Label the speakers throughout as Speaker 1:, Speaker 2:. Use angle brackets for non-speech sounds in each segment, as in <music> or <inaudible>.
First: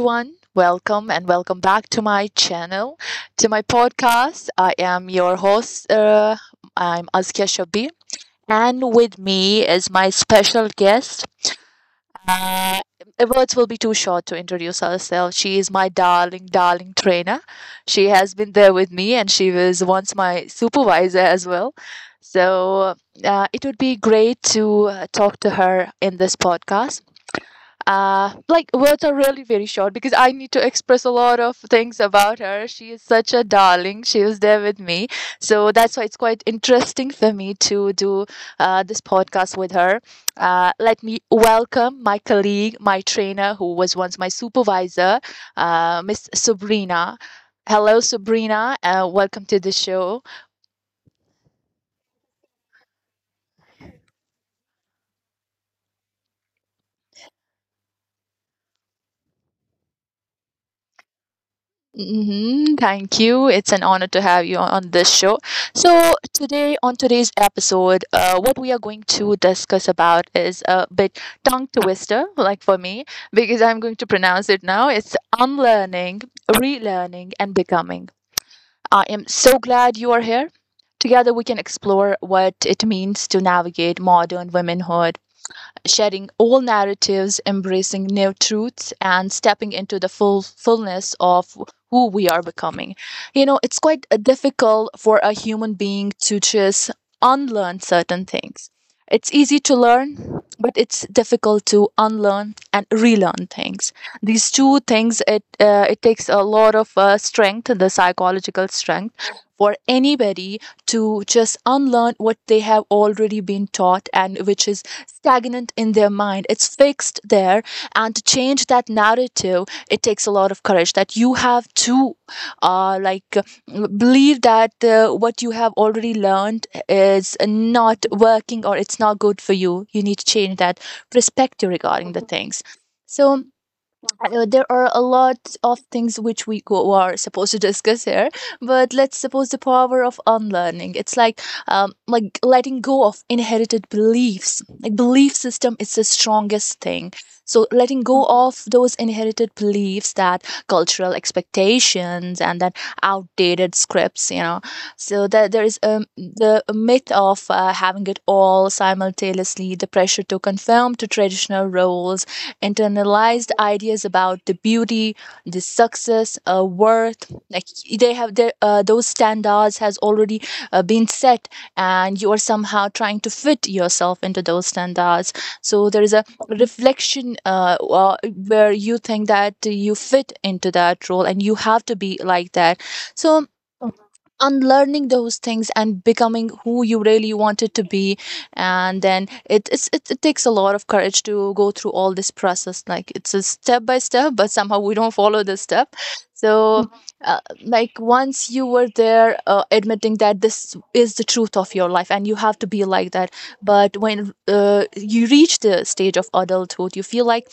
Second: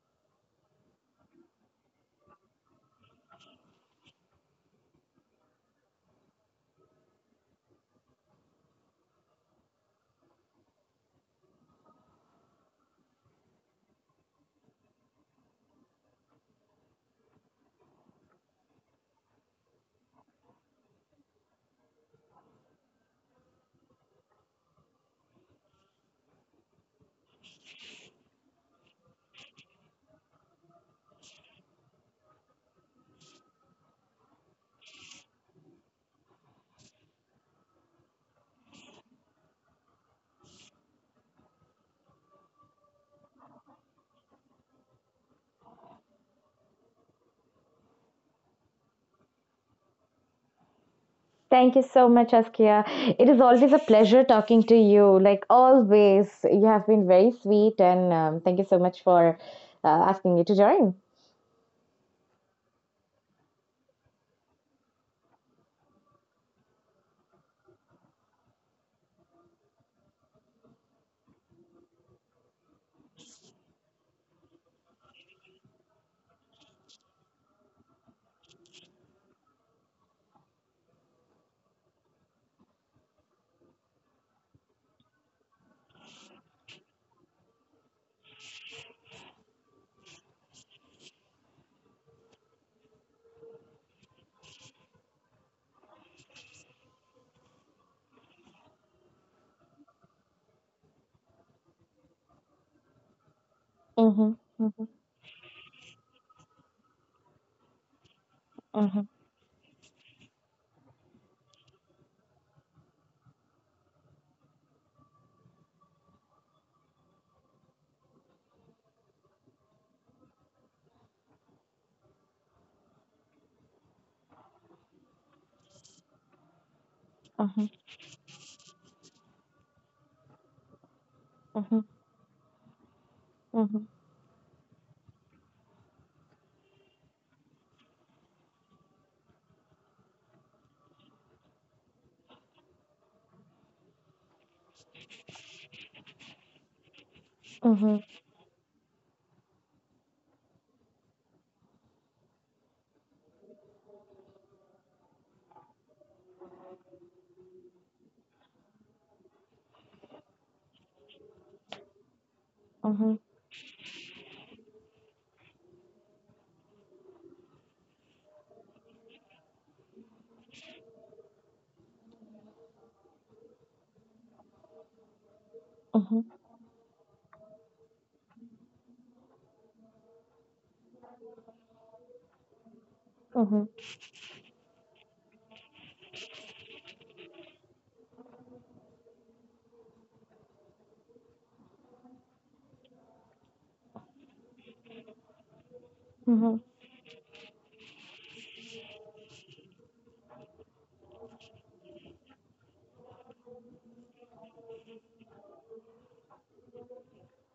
Speaker 1: everyone. Welcome and welcome back to my channel, to my podcast. I am your host. I'm Azkia Shabi, and with me is my special guest. Uh, Words will be too short to introduce herself. She is my darling, darling trainer. She has been there with me, and she was once my supervisor as well. So it would be great to talk to her in this podcast, like words are really very short because I need to express a lot of things about her. She is such a darling. She was there with me, so that's why it's quite interesting for me to do this podcast with her. Let me welcome my colleague, my trainer, who was once my supervisor, Miss Sabrina. Hello, Sabrina. Welcome to the show.
Speaker 2: Thank you so much, Askia. It is always a pleasure talking to you. Like always, you have been very sweet, and thank you so much for asking me to join.
Speaker 1: Mm-hmm. Thank you. It's an honor to have you on this show. So today, on today's episode, what we are going to discuss about is a bit tongue twister, like for me, because I'm going to pronounce it now. It's unlearning, relearning, and becoming. I am so glad you are here. Together, we can explore what it means to navigate modern womanhood, shedding all narratives, embracing new truths, and stepping into the fullness of who we are becoming. You know, it's quite difficult for a human being to just unlearn certain things. It's easy to learn, but it's difficult to unlearn and relearn things.
Speaker 2: Mm-hmm,
Speaker 1: These two
Speaker 2: mm-hmm,
Speaker 1: things, it takes a lot of strength, the psychological
Speaker 2: mm-hmm,
Speaker 1: strength, for anybody to just unlearn what they have already been taught, and which is stagnant in their mind. It's fixed there. And to change that narrative, it takes a lot of courage that you have to believe that what you have already learned is
Speaker 2: mm-hmm,
Speaker 1: not working, or it's not good for you. You need to change that perspective
Speaker 2: mm-hmm,
Speaker 1: regarding the things. So
Speaker 2: mm-hmm,
Speaker 1: there are a lot of things which are supposed to discuss here, but let's suppose the power of unlearning, it's like, like letting go of inherited beliefs, like belief system is the strongest thing. So
Speaker 2: mm-hmm,
Speaker 1: letting go of those inherited beliefs, that cultural expectations, and that outdated scripts, you know. So that there is, the myth of having it all simultaneously, the pressure to conform to traditional roles,
Speaker 2: mm-hmm,
Speaker 1: internalized ideas about the beauty, the success, worth. Like they have their, those standards has already been set, and you are somehow trying to fit yourself into those standards. So there is a reflection, where you think that you fit into that role, and you have to be like that. So
Speaker 2: mm-hmm,
Speaker 1: unlearning those things and becoming who you really wanted to be. And then it it's, it takes a lot of courage to go through all this process. Like it's a step by step, but somehow we don't follow the step.
Speaker 2: mm-hmm,
Speaker 1: So like once you were there, admitting that this is the truth of your life and you have to be like that. But when you reach the stage of adulthood, you feel like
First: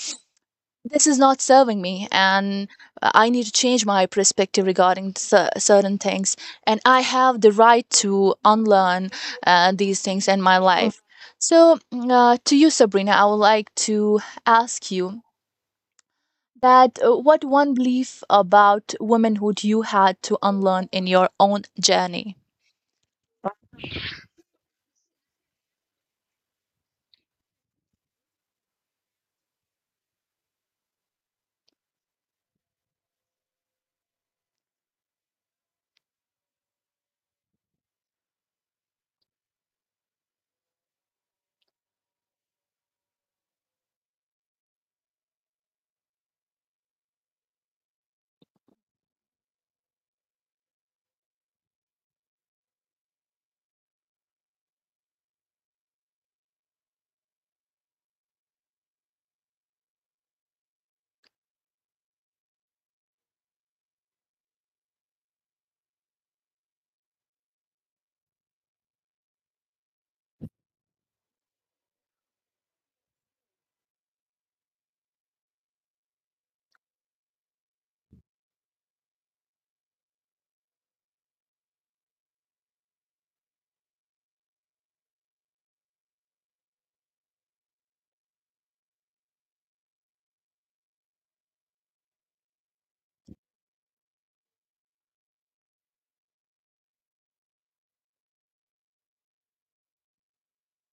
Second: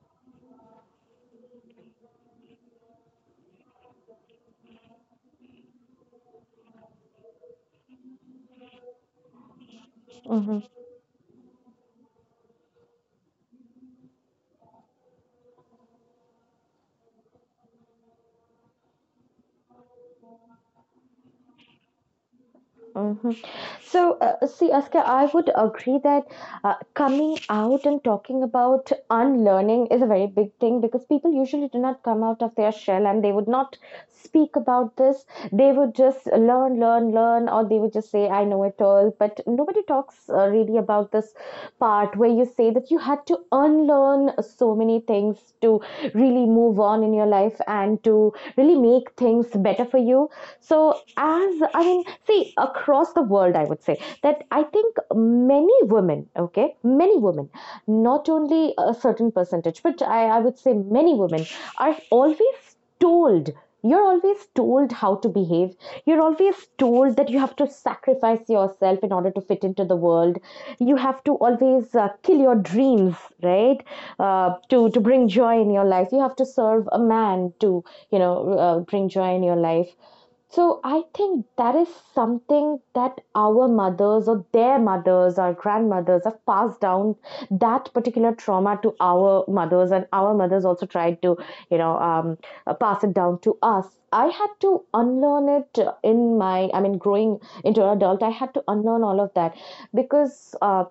Speaker 1: this is not serving me, and I need to change my perspective regarding certain things, and I have the right to unlearn these things in my
Speaker 2: mm-hmm.
Speaker 1: Life. So to you, Sabrina, I would like to ask you that, what one belief about womanhood you had to unlearn in your own journey?
Speaker 2: Mhm. See, Aska, I would agree that coming out and talking about unlearning is a very big thing because people usually do not come out of their shell and they would not speak about this. They would just learn, learn, learn, or they would just say, I know it all. But nobody talks really about this part where you say that you had to unlearn so many things to really move on in your life and to really make things better for you. So, as I mean, see, across the world, I would say that I think many women, okay, many women, not only a certain percentage, but I would say many women are always told. You're always told how to behave. You're always told that you have to sacrifice yourself in order to fit into the world. You have to always kill your dreams, right? To bring joy in your life. You have to serve a man to, you know, bring joy in your life, so I think that is something that our mothers or their mothers or grandmothers have passed down that particular trauma to our mothers, and our mothers also tried to, you know, pass it down to us. I had to unlearn it in my, I mean, growing into an adult, I had to unlearn all of that because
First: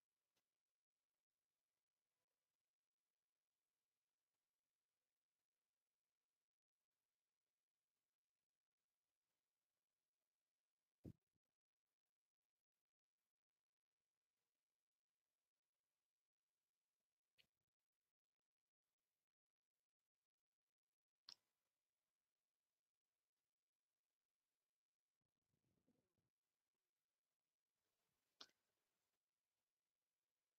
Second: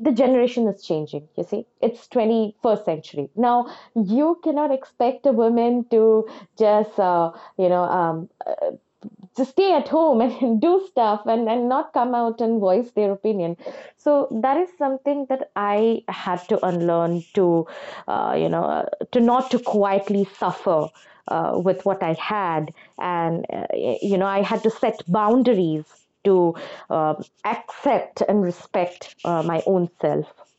Speaker 2: the generation is changing. You see, it's 21st century now. You cannot expect a woman to just. You know, um, to stay at home and <laughs> do stuff and, not come out and voice their opinion, so that is something that I had to unlearn to uh, you know uh, to not to quietly suffer with what I had. And You know, I had to set boundaries to um accept and respect my own self.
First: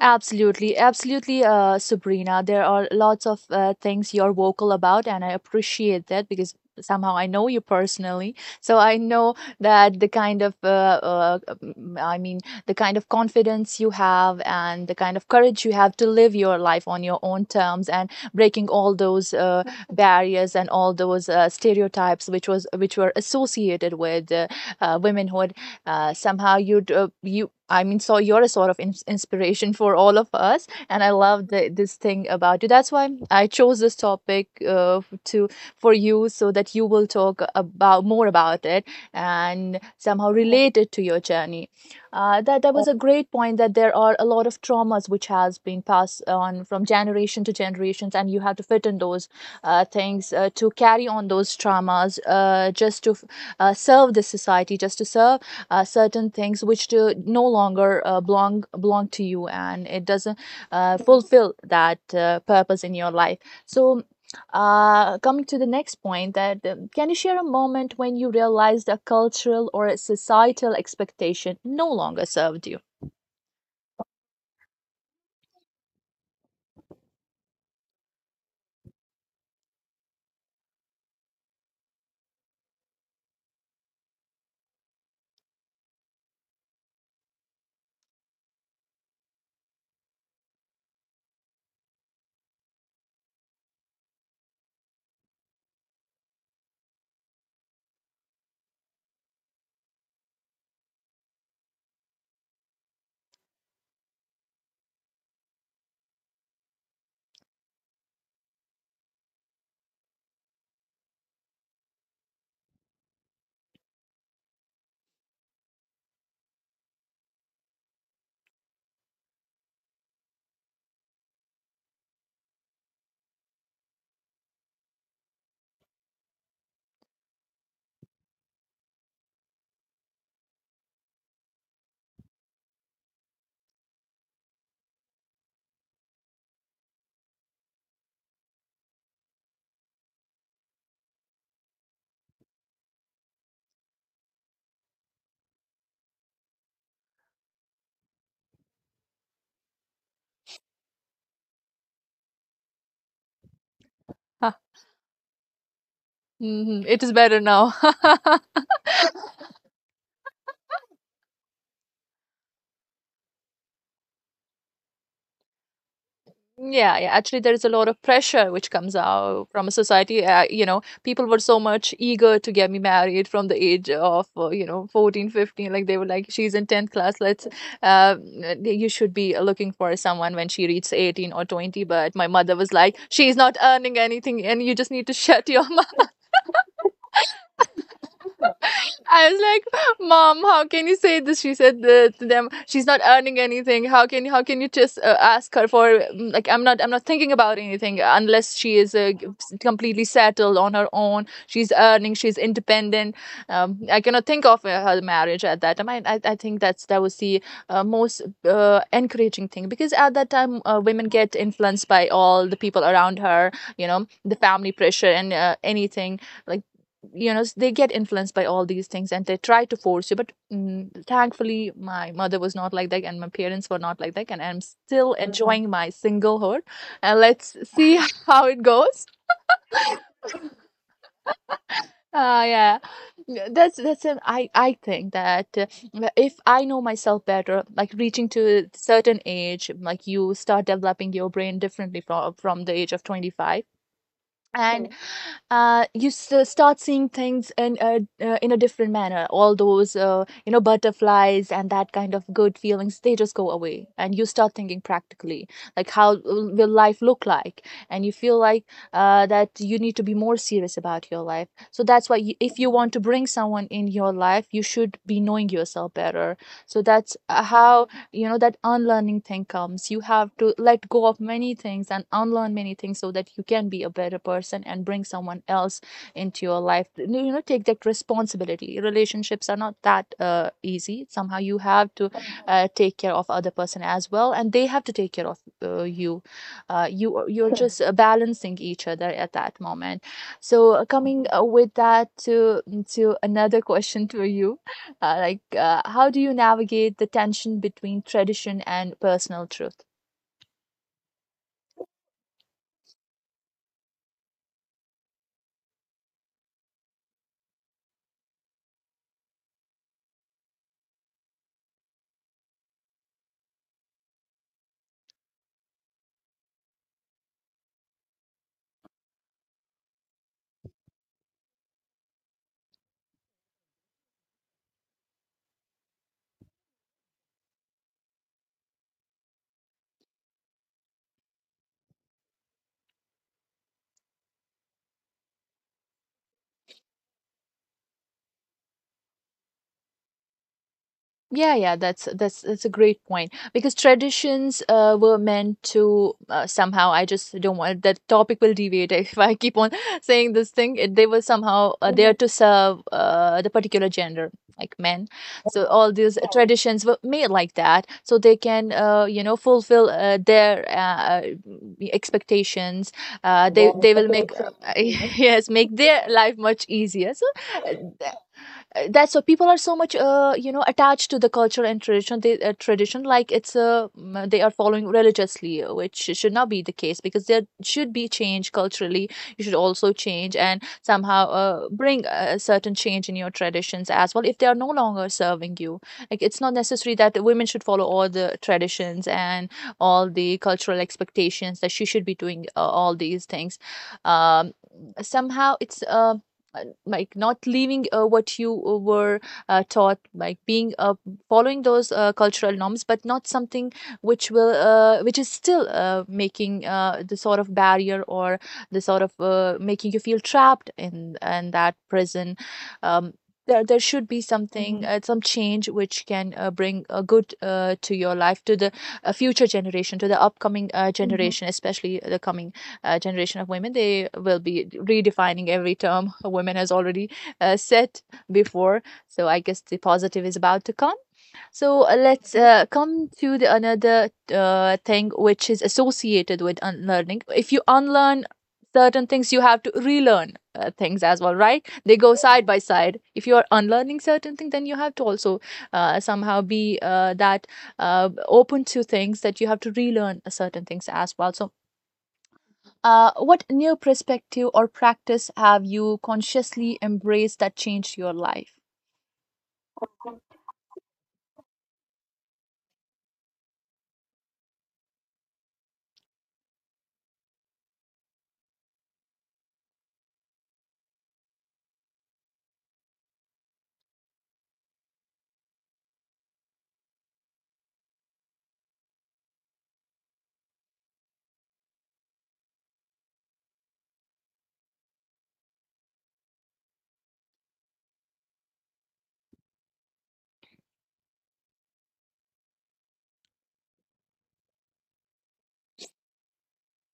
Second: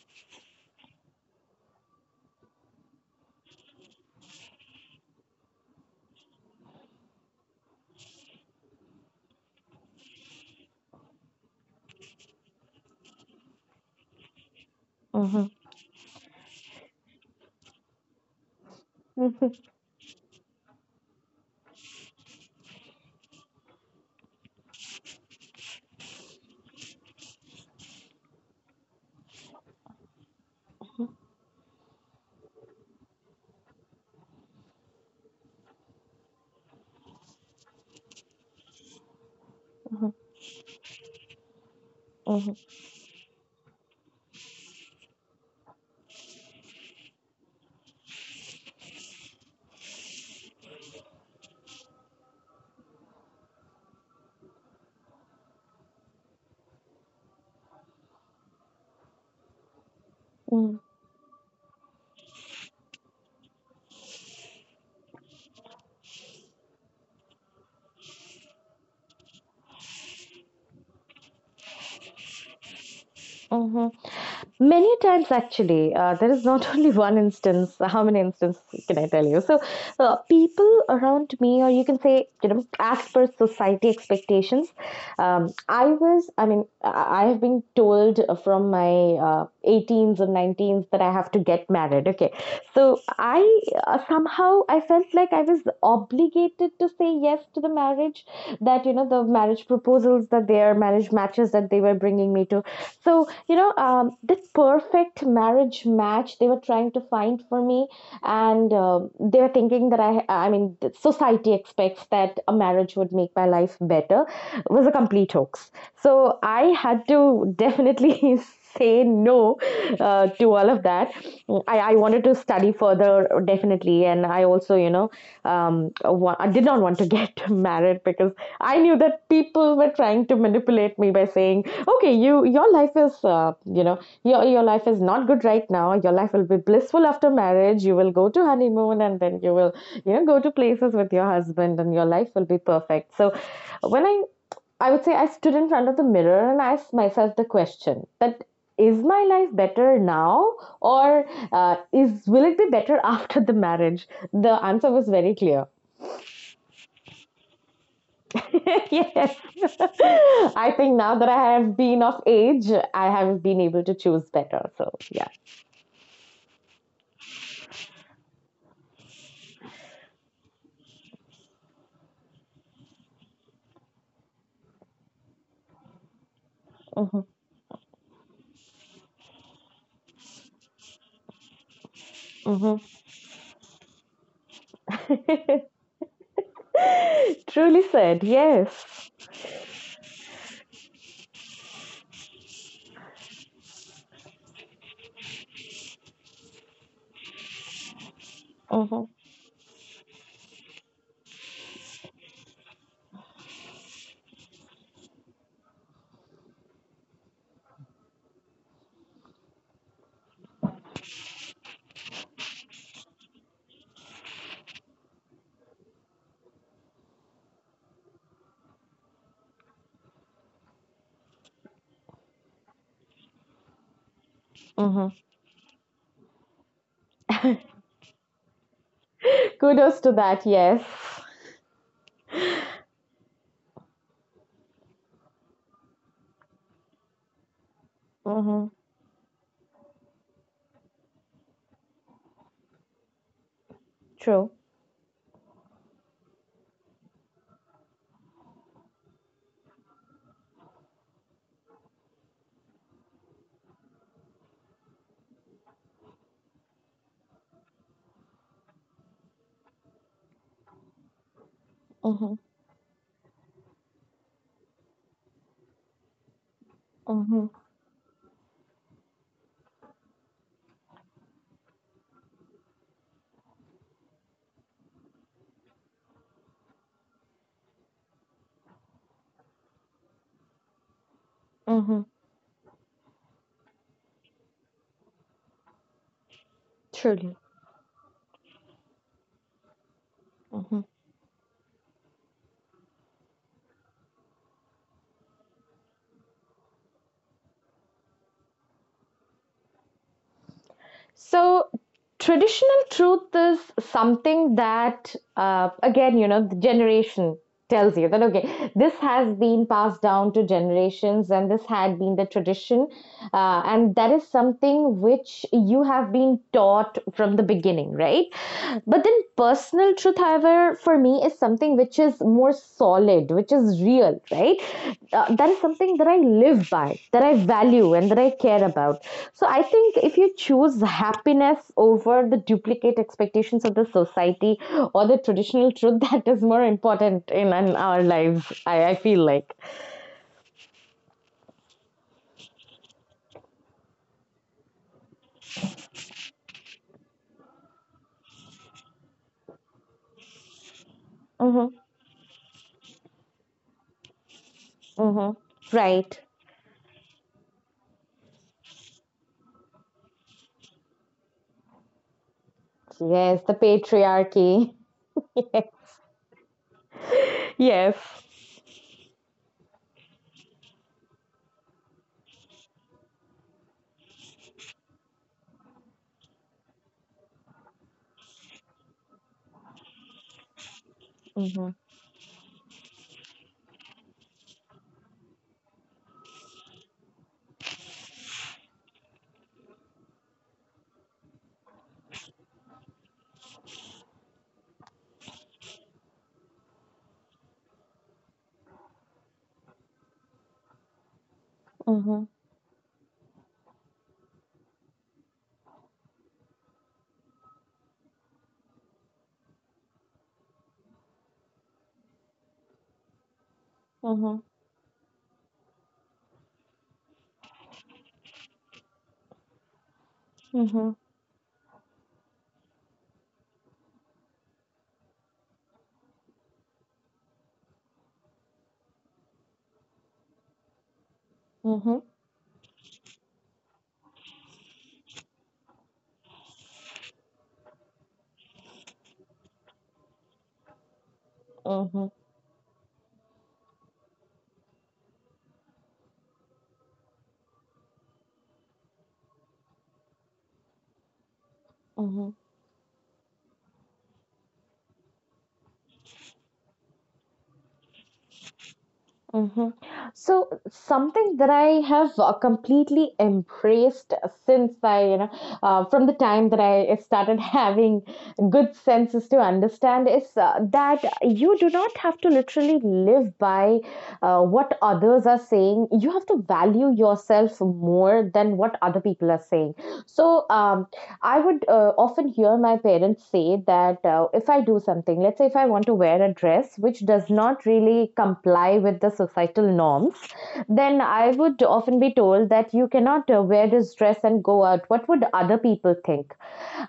Speaker 1: Absolutely, absolutely, Sabrina. There are lots of things you're vocal about, and I appreciate that because somehow I know you personally. So I know that the kind of, I mean, the kind of confidence you have and the kind of
Speaker 2: Mhm.
Speaker 1: courage you have to live your life on your own terms and breaking all those
Speaker 2: Mhm.
Speaker 1: barriers and all those stereotypes which were associated with women who somehow you, I mean, so you're a sort of inspiration for all of us. And I love this thing about you. That's why I chose this topic, to for you, so that you will talk about more about it and
Speaker 2: Mhm.
Speaker 1: somehow relate it to your journey.
Speaker 2: Mhm.
Speaker 1: That that was a great point, that there are a lot of traumas which has been passed on from generation to generations, and you have to fit in those things, to carry on those traumas, just to serve the society, just to serve certain things which do no longer belong to you, and it doesn't
Speaker 2: Mhm.
Speaker 1: fulfill that purpose in your life. So coming to the next point, that can you share a moment when you realized a cultural or a societal expectation no longer served you?
Speaker 2: Mhm. Many times, actually. There is not <laughs> only one instance. How many instances can I tell you? People around me, or you can say, you know, as per society expectations, I was, I mean, I have been told from my 18s or 19s that I have to get married. Okay. So, I Somehow I felt like I was obligated to say yes to the marriage, that, you know, the marriage proposals, that their marriage matches that they were bringing me to. So, you know, the perfect marriage match they were trying to find for me, and they were thinking that I mean, the society expects that a marriage would make my life better, was a complete hoax. So I had to definitely <laughs> say no to all of that. I wanted to study further, definitely, and I also, you know, I did not want to get <laughs> married because I knew that people were trying to manipulate me by saying, okay, you, your life is you know your life is not good right now. Your life will be blissful after marriage. You will go to honeymoon and then you will, you know, go to places with your husband and your life will be perfect. So when I would say, I stood in front of the mirror and asked myself the question that, is my life better now or uh, is will it be better <laughs> after the marriage?
Speaker 1: Ah,
Speaker 2: The answer was very clear.
Speaker 1: mhm. It is better now. <laughs>
Speaker 2: <laughs> Yes. <laughs> I think now that I have been of age, I have been able to choose better. So, yeah.
Speaker 1: Yeah, yeah. Actually, there is a lot of pressure which comes out from a society. You know, people were so much eager to get me married from the age of, you know, 14, 15. Like they were like, she's in 10th class.
Speaker 2: Hmm.
Speaker 1: Let's, uh, you should be looking for someone when she reaches 18 or 20. But my mother was
Speaker 2: Hmm.
Speaker 1: like, she's not earning anything, and you just need to shut your <laughs>
Speaker 2: <laughs> Truly said.
Speaker 1: <laughs>
Speaker 2: Yes.
Speaker 1: I was like, "Mom, how can you say this?" She said to them, "She's not earning anything. How can you just ask her for like, I'm not thinking about anything unless she is
Speaker 2: Hmm.
Speaker 1: completely settled on her own. She's earning. She's independent. I cannot think of her marriage at that time. I think that was the most encouraging thing, because at that time women get influenced by all the people around her. You know, the family pressure and anything like, you know, they get influenced by all these things and they try to force you. But thankfully my mother was not like that, and my parents were not like that, and I'm
Speaker 2: Hmm.
Speaker 1: still enjoying my singlehood, and let's see <laughs> how it goes.
Speaker 2: Kudos to that. Yes.
Speaker 1: Yeah. Yeah, that's an, I think that if I know myself better, like reaching to a
Speaker 2: Hmm.
Speaker 1: certain age, like you start developing your brain differently from the age of 25.
Speaker 2: True.
Speaker 1: And you start seeing things in a, in a different manner. All those you know, butterflies and that kind of good feelings, they just go away, and you start thinking practically, like how will life look like. And you feel like that you need to be more serious about your life. So that's why you,
Speaker 2: Hmm.
Speaker 1: if you want to bring someone in your life, you should be knowing yourself better. So that's
Speaker 2: Hmm.
Speaker 1: how, you know, that unlearning thing comes. You have to let go of many things and unlearn many things, so that you can be a better person and bring someone else into your life. You know, take that responsibility. Relationships are not that easy. Somehow you have
Speaker 2: Hmm.
Speaker 1: to take care of other person as well, and they have to take care of you.
Speaker 2: Truly.
Speaker 1: You're just balancing each other at that moment. So
Speaker 2: Hmm.
Speaker 1: coming with that to another <laughs> question to you, how do you navigate the tension between tradition and personal truth?
Speaker 2: So, traditional truth is something that, again, you know, the generation tells you that, okay, this has been passed down to generations and this had been the tradition. And that is something which you have been taught from the beginning, right? But then, personal truth, however, for me is something which is more solid, which is real, right? That is something that I live by, that I value, and that I care about. So I think if you choose happiness over the duplicate expectations of the society or the traditional truth, <laughs> that is more important in our lives, I feel like.
Speaker 1: Yeah, yeah, that's that's a great point, because traditions were meant to, somehow. I just don't want that topic will deviate <laughs> if I keep on <laughs> saying this thing. It, they were somehow
Speaker 2: Mm-hmm,
Speaker 1: there to serve the particular gender, like men.
Speaker 2: mm-hmm.
Speaker 1: So all these
Speaker 2: Right.
Speaker 1: traditions were made like that, so they can, you know, fulfill their expectations.
Speaker 2: Yes, the
Speaker 1: They will make <laughs>
Speaker 2: patriarchy.
Speaker 1: yes,
Speaker 2: <laughs>
Speaker 1: make their life much easier. Uh,
Speaker 2: Yes.
Speaker 1: that's what people are so much you know attached to the culture and tradition they tradition like it's a mm, they are following religiously, which should not be the case because there should be change culturally. You should also change and somehow
Speaker 2: Mm-hmm,
Speaker 1: bring a certain change in your traditions as well if they are no longer serving you. Like, it's not necessary that women should follow all the traditions and all the cultural expectations, that she should be doing all these things. Um somehow it's Like, not leaving what you were taught, like being following those
Speaker 2: mm-hmm,
Speaker 1: cultural norms, but not something which will which is still making the sort of barrier, or the sort of making you feel trapped in that prison. Um, there, there should be
Speaker 2: mm-hmm,
Speaker 1: something, some change, which can bring a good to your life, to the future generation, to the upcoming
Speaker 2: mm-hmm,
Speaker 1: generation, especially the coming generation of women. They will be redefining every term women has already said before. So I guess the positive is about to come. So uh,
Speaker 2: mm-hmm,
Speaker 1: let's uh, come to the another thing which is associated with unlearning. If you unlearn certain things, you have to relearn things as well, right? They
Speaker 2: mm-hmm.
Speaker 1: go side by side. If you are unlearning certain things, then you have to also somehow be that open to things, that you have to relearn certain things as well. So
Speaker 2: Mm-hmm.
Speaker 1: what new perspective or practice have you consciously embraced that changed your life?
Speaker 2: Hmm. So something that I have completely embraced since I, you know, from the time that I started <laughs> having good senses to understand is that you do not have to literally live by what others are saying. You have to value yourself more than what other people are saying. So, I would often hear my parents say that if I do something, let's say if I want to wear a dress which does not really comply with the societal norms, then I would often be told that you cannot wear this dress and go out. What would other people think?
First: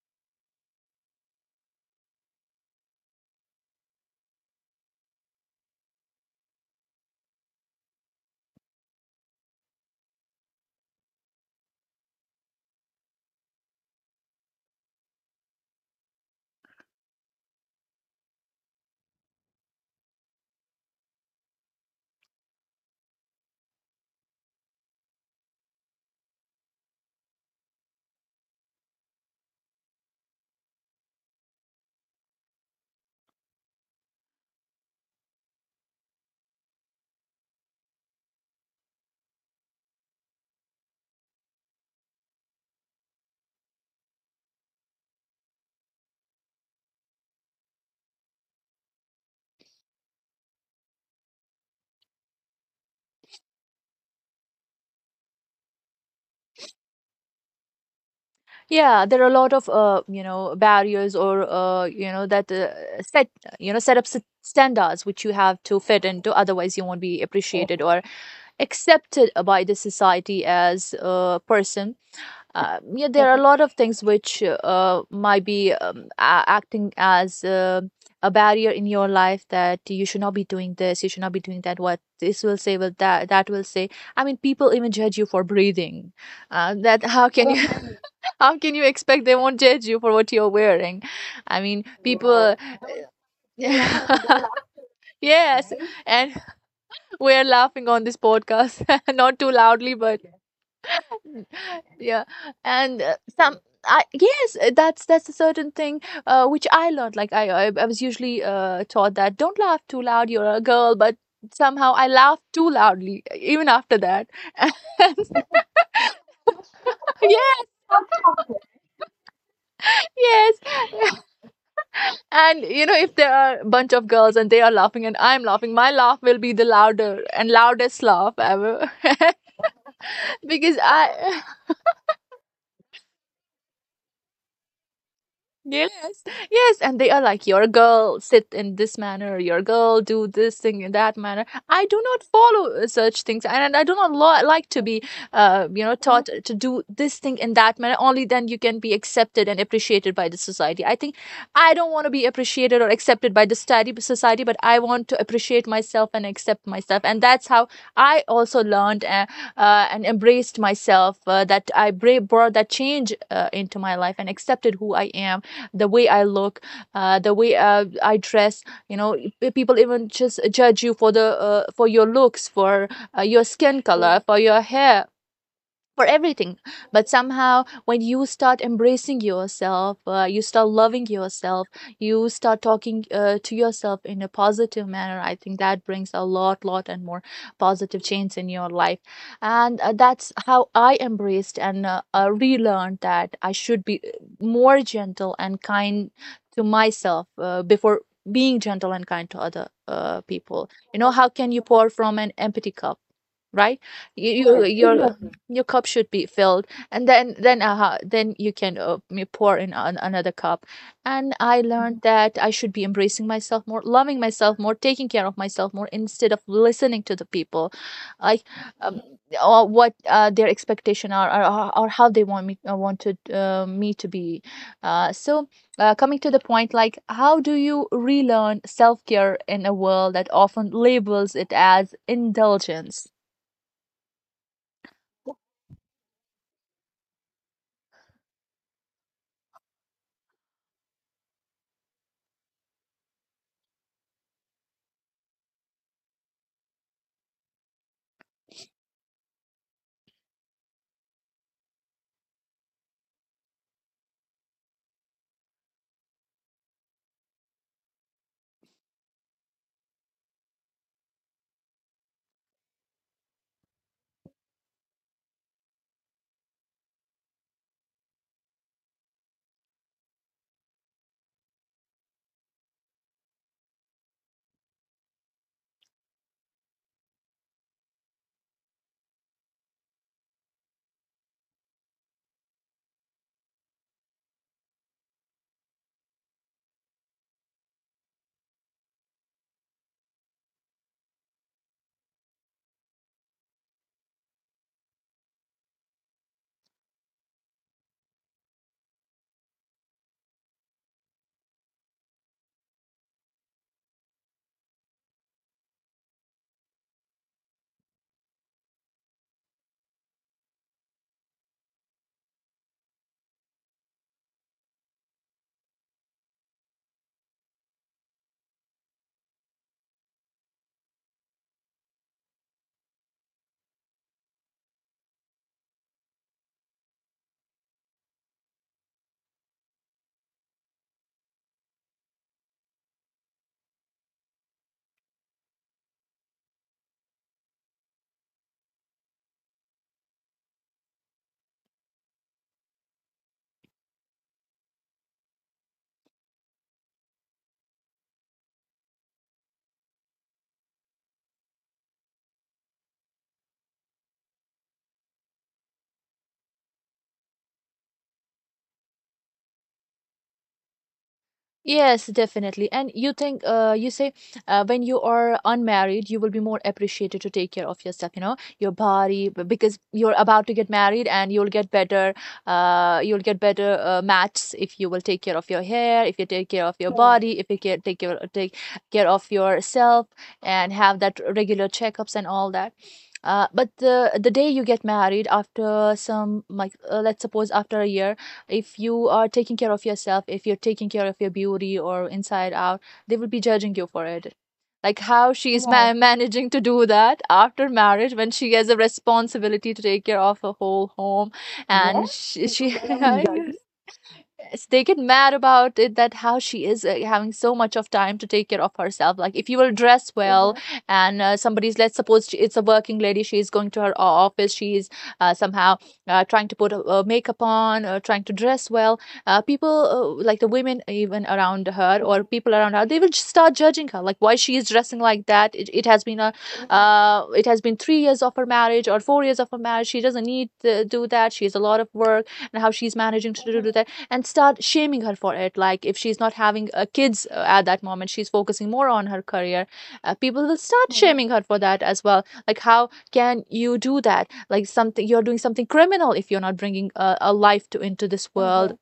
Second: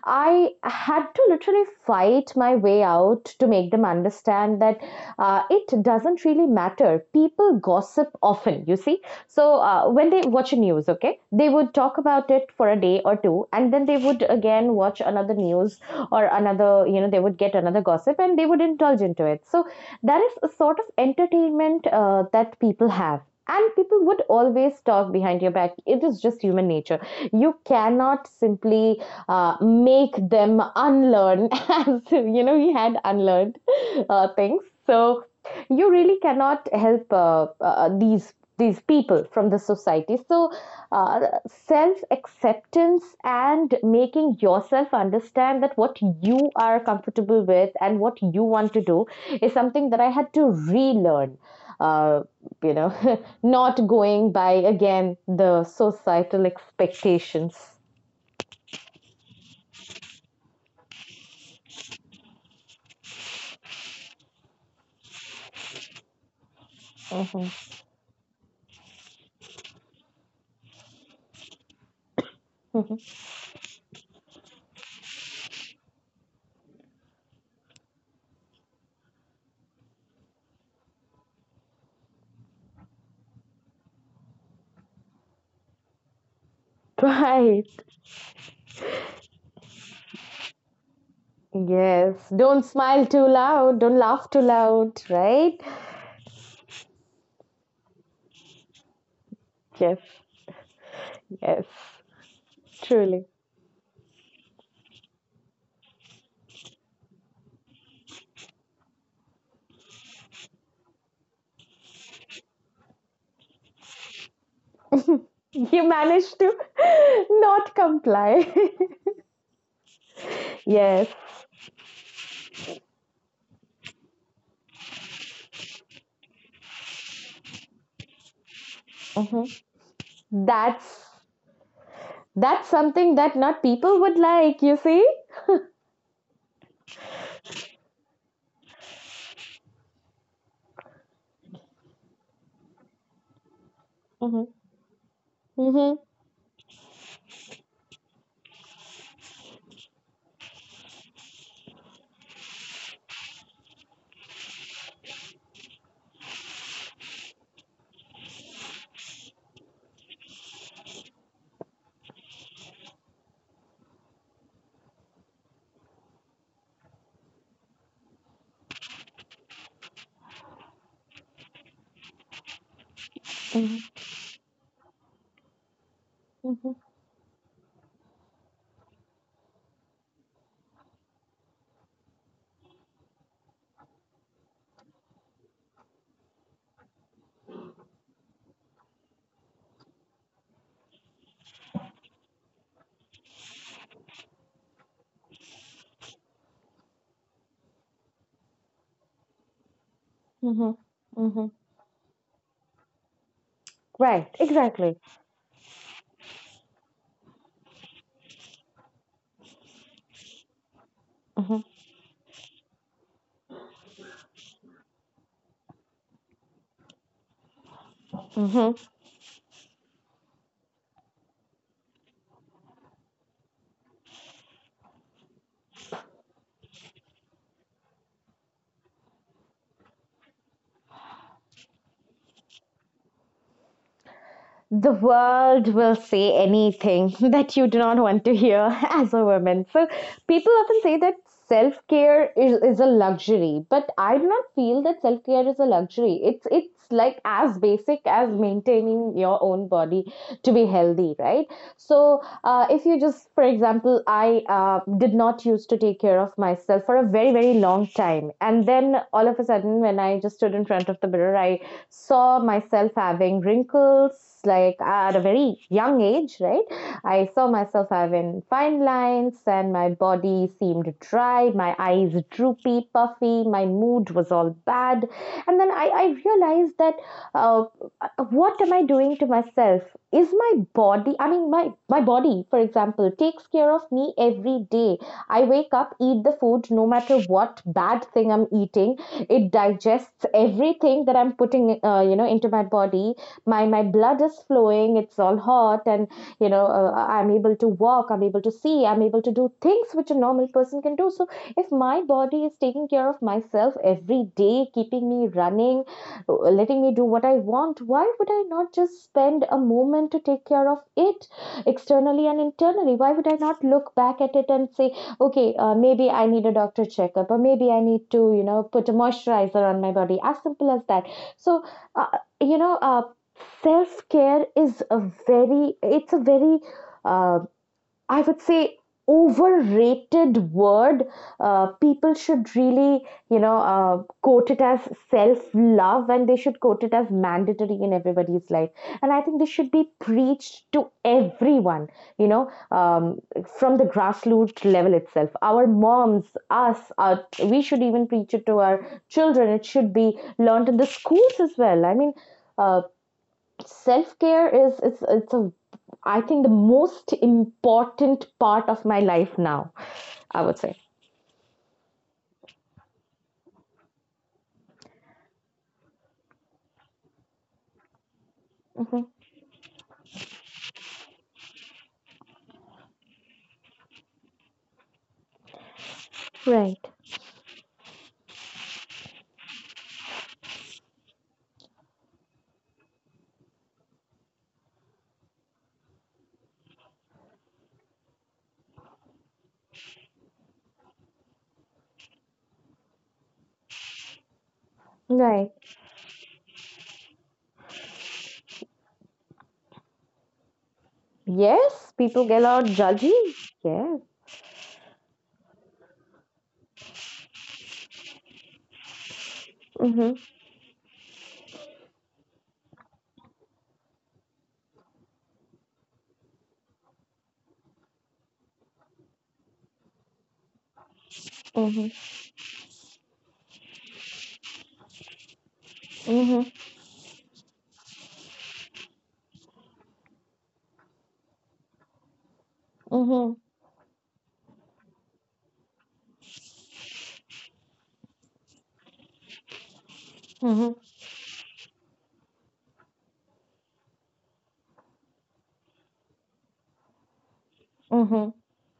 Speaker 2: I had to literally fight my way out to make them understand that it doesn't really matter. People gossip often, you see. So when they watch a news, okay, they would talk about it for a day or two, and then they would again watch another news or another, you know, they would get another gossip and they would indulge into it. So that is a sort of entertainment that people have. And people would always talk behind your back. It is just human nature. You cannot simply make them unlearn, <laughs> as you know, we had unlearned things. So you really cannot help these people from the society. So uh, self acceptance and making yourself understand that what you are comfortable with and what you want to do is something that I had to relearn, uh, you know <laughs> not going by again the societal expectations.
Speaker 1: Yeah, there are a lot of you know barriers, or you know that set, you know, set up standards which you have to fit into, otherwise you won't be
Speaker 2: Mhm.
Speaker 1: appreciated or accepted by the society as a person. Yeah,
Speaker 2: <laughs>
Speaker 1: there are a lot of things which might be acting as a barrier in your life, that you should not be doing this, you should not be doing that. What this will say, will that will say. I mean, people even judge you for breathing. That how can you
Speaker 2: Right.
Speaker 1: <laughs> how can you expect they won't judge you for what you're wearing? I mean,
Speaker 2: Yes,
Speaker 1: people.
Speaker 2: don't smile too loud, don't laugh too
Speaker 1: <laughs>
Speaker 2: loud, right?
Speaker 1: Yes, and we're laughing on this podcast, <laughs> not too loudly,
Speaker 2: Yes.
Speaker 1: but
Speaker 2: Yes,
Speaker 1: yeah and
Speaker 2: truly.
Speaker 1: some I, yes, that's a certain thing which I learned. I was usually taught that don't laugh too loud, you're a girl, but somehow I laughed too loudly even after that, <laughs> and
Speaker 2: You managed to <laughs>
Speaker 1: yes,
Speaker 2: not comply.
Speaker 1: yes.
Speaker 2: <laughs> Yes.
Speaker 1: <laughs> And you know, if there are a bunch of girls and they are laughing and I'm laughing, my laugh will be the louder and loudest laugh ever. <laughs>
Speaker 2: Mhm.
Speaker 1: because
Speaker 2: That's
Speaker 1: I
Speaker 2: that's something that not people would like, you see?
Speaker 1: Yes, yes, and they are like, "Your girl sit in this manner, your girl do this thing in that manner." I do not follow such things, and I do not
Speaker 2: Mhm.
Speaker 1: like to be you know
Speaker 2: Mhm.
Speaker 1: taught to do this thing in that manner. Only then you can be accepted and appreciated by the society. I think I don't want to be appreciated or accepted by the study society, but I want to appreciate myself and accept myself, and that's how I also learned, and embraced myself. That I bra- brought that change into my life and accepted who I am, the way I look, the way I dress. You know, people even just judge you for the for your looks, for your skin
Speaker 2: Mhm.
Speaker 1: color, for your hair, for everything.
Speaker 2: Mhm.
Speaker 1: But somehow, when you start embracing yourself, you start loving yourself, you start talking to yourself in a positive manner, I think that brings a lot and more positive change in your life. And that's how I embraced and relearned that I should be more gentle and kind to myself before being gentle and kind to other people.
Speaker 2: Mhm.
Speaker 1: You know, how
Speaker 2: Mhm.
Speaker 1: can you pour from an empty cup? Right. you,
Speaker 2: Right,
Speaker 1: you
Speaker 2: exactly.
Speaker 1: you're, your cup should be filled, and then then you can pour in another cup. And I
Speaker 2: Mhm.
Speaker 1: learned that I should be embracing myself more, loving myself more, taking care of myself more, instead of listening to the people, I
Speaker 2: Mhm.
Speaker 1: um, or what their expectation are, or how they want me wanted me to be. uh, so Coming to the point, like, how do you relearn self-care in a world that often labels it as indulgence?
Speaker 2: The world will say anything <laughs> that you do not want to hear <laughs> as a woman. So people often say that self care is a luxury, but I do not feel that self care is a luxury. It's like as basic as maintaining your own body to be healthy, right? So if you just, for example, I did not used to take care of myself for a very, very long time, and then all of a sudden when I just stood in front of the mirror, I saw myself having wrinkles, like at a very young age, right? I saw myself having fine lines and my body seemed dry, my eyes droopy, puffy, my mood was all bad. And then I realized that, uh, what am I doing to myself? Is my body, I mean, my body, for example, takes care of me every day. I wake up, eat the food, no matter what bad thing I'm eating, it digests everything that I'm putting you know, into my body. My blood is flowing, it's all hot, and you know, I'm able to walk, I'm able to see, I'm able to do things which a normal person can do. So if my body is taking care of myself every day, keeping me running, letting me do what I want, why would I not just spend a moment to take care of it externally and internally? Why would I not look back at it and say, okay, maybe I need a doctor checkup, or maybe I need to, you know, put a moisturizer on my body, as simple as that. So, uh, you know, uh, self care is a very, it's a very, uh, I would say, overrated word. People should really, you know, quote it as self love, and they should quote it as mandatory in everybody's life. And I think this should be preached to everyone, you know, from the grassroots level itself. Our moms, us, our, we should even preach it to our children. It should be learned in the schools as well. I mean, uh, self care is, it's a, I think the most important part of my life now. I would say.
Speaker 1: Yes, definitely. And you think, you say, when you are unmarried, you will be more appreciated to take care of yourself, you know, your
Speaker 2: Hmm.
Speaker 1: body, because you're about to get married and you'll get better mats if you will take care of your hair, if you take care of
Speaker 2: Right.
Speaker 1: your body, if you take care of yourself, and have that regular checkups and all that. But the day you get married, after some, like, let's suppose after a year, if you are taking care of yourself, if you're taking care of your beauty, or inside out, they will be judging you for it. Like, how
Speaker 2: Right.
Speaker 1: she is ma- Right. Managing to do that after marriage, when she has a responsibility to take care of her whole home. Yes.
Speaker 2: Yes,
Speaker 1: And
Speaker 2: people get
Speaker 1: she,
Speaker 2: out
Speaker 1: she <laughs>
Speaker 2: judgy.
Speaker 1: Yes,
Speaker 2: Yes.
Speaker 1: they get mad about it, that how she is having so much of time to take care of herself. Like, if you will dress
Speaker 2: Mhm.
Speaker 1: well, Mhm. and somebody's, let's suppose she, it's a working lady, she is going to her office, she is somehow trying to put a makeup on, trying to dress well, people, like the women even around
Speaker 2: Mhm.
Speaker 1: her, or people around her, they will just start judging her, like, why she is dressing like that. It has been a
Speaker 2: Mhm.
Speaker 1: Mhm. It has been 3 years of her marriage, or 4 years of her marriage, she doesn't need to do that, she has a lot of work, and how she's managing
Speaker 2: Mhm.
Speaker 1: to do that, and start shaming her for it. Like, if she's not having kids at that moment, she's focusing more on her career. People will
Speaker 2: Mhm.
Speaker 1: start shaming her for that as well, like, how can you do that, like, something, you're doing something criminal if you're not bringing a life to into this
Speaker 2: Mhm.
Speaker 1: world,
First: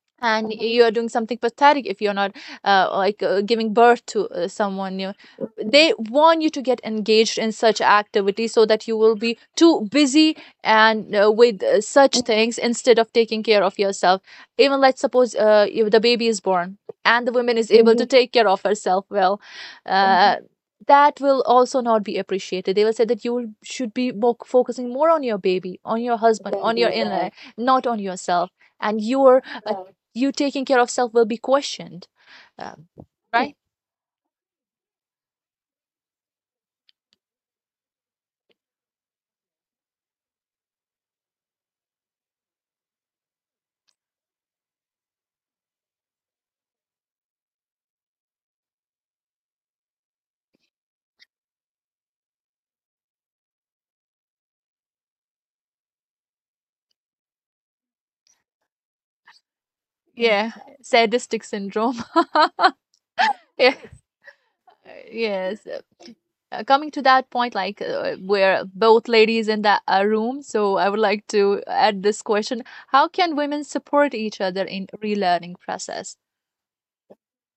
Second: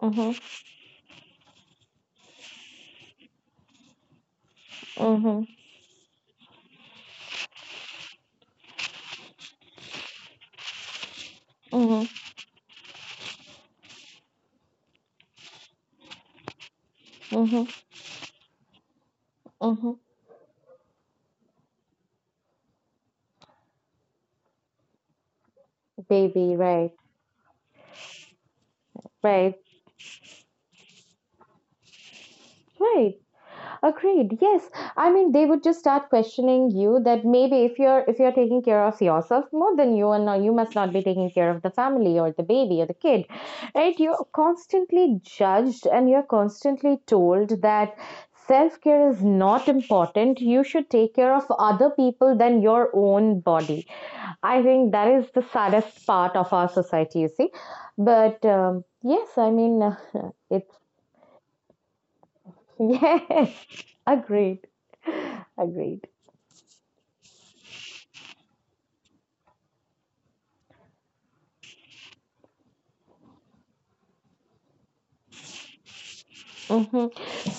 Speaker 2: Mhm.
Speaker 1: and Mhm. you are doing something pathetic if you're not giving birth to someone new.
Speaker 2: Mhm.
Speaker 1: They want you to get engaged in such activities so that you will be too busy and with
Speaker 2: Mhm.
Speaker 1: such things, instead of taking care of yourself. Even, let's suppose, if the baby is born and the woman
Speaker 2: Mhm.
Speaker 1: is able to Mhm. take care of herself well,
Speaker 2: Mhm.
Speaker 1: Mhm. that will also not be appreciated. They will say that you should be more focusing more on your baby, on your husband,
Speaker 2: Baby,
Speaker 1: on your
Speaker 2: right,
Speaker 1: Baby, in, yeah. inner, not on yourself and your,
Speaker 2: right,
Speaker 1: you taking care of self will be questioned. um,
Speaker 2: right.
Speaker 1: right,
Speaker 2: Agreed. Yes. I mean, they would just start questioning you that maybe if you're taking care of yourself more than you and now you must not be taking care of the family or the baby or the kid. Right? You're constantly judged and you're constantly told that self-care is not important. You should take care of other people than your own body. I think that is the saddest part of our society, you see. But yes, I mean, <laughs>
Speaker 1: yeah,
Speaker 2: it's
Speaker 1: sadistic syndrome.
Speaker 2: <laughs>
Speaker 1: <laughs>
Speaker 2: yes.
Speaker 1: Yeah,
Speaker 2: Agreed. <laughs>
Speaker 1: yes.
Speaker 2: Agreed.
Speaker 1: Coming to that point, like, we're both ladies in that room, so I would like to add this question. How can women support each other in relearning process?
Speaker 2: Hmm.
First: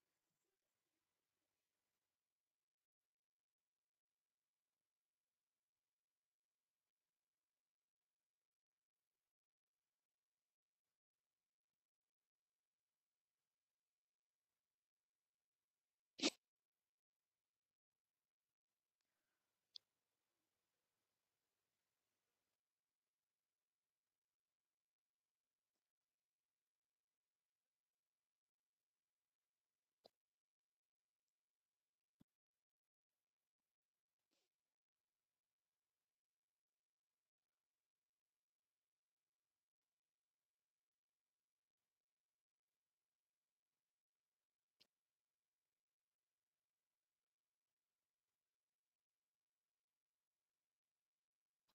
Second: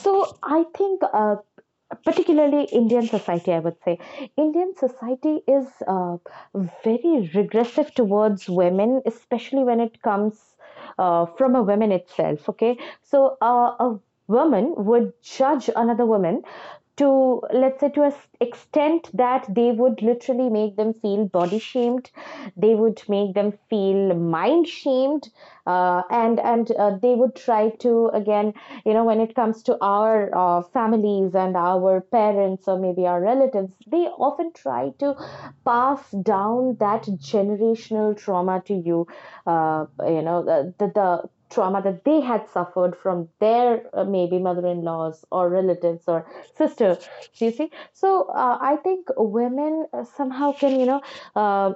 Speaker 2: So I think, particularly Indian society, I would say, Indian society is very regressive towards women, especially when it comes. From a woman itself, okay, so a women would judge another woman to, let's say, to an extent that they would literally make them feel body shamed. They would make them feel mind shamed, and they would try to, again, you know, when it comes to our families and our parents or maybe our relatives, they often try to pass down that generational trauma to you. You know, the trauma that they had suffered from their maybe mother-in-laws or relatives or sister, do you see? So I think women somehow can, you know, uh,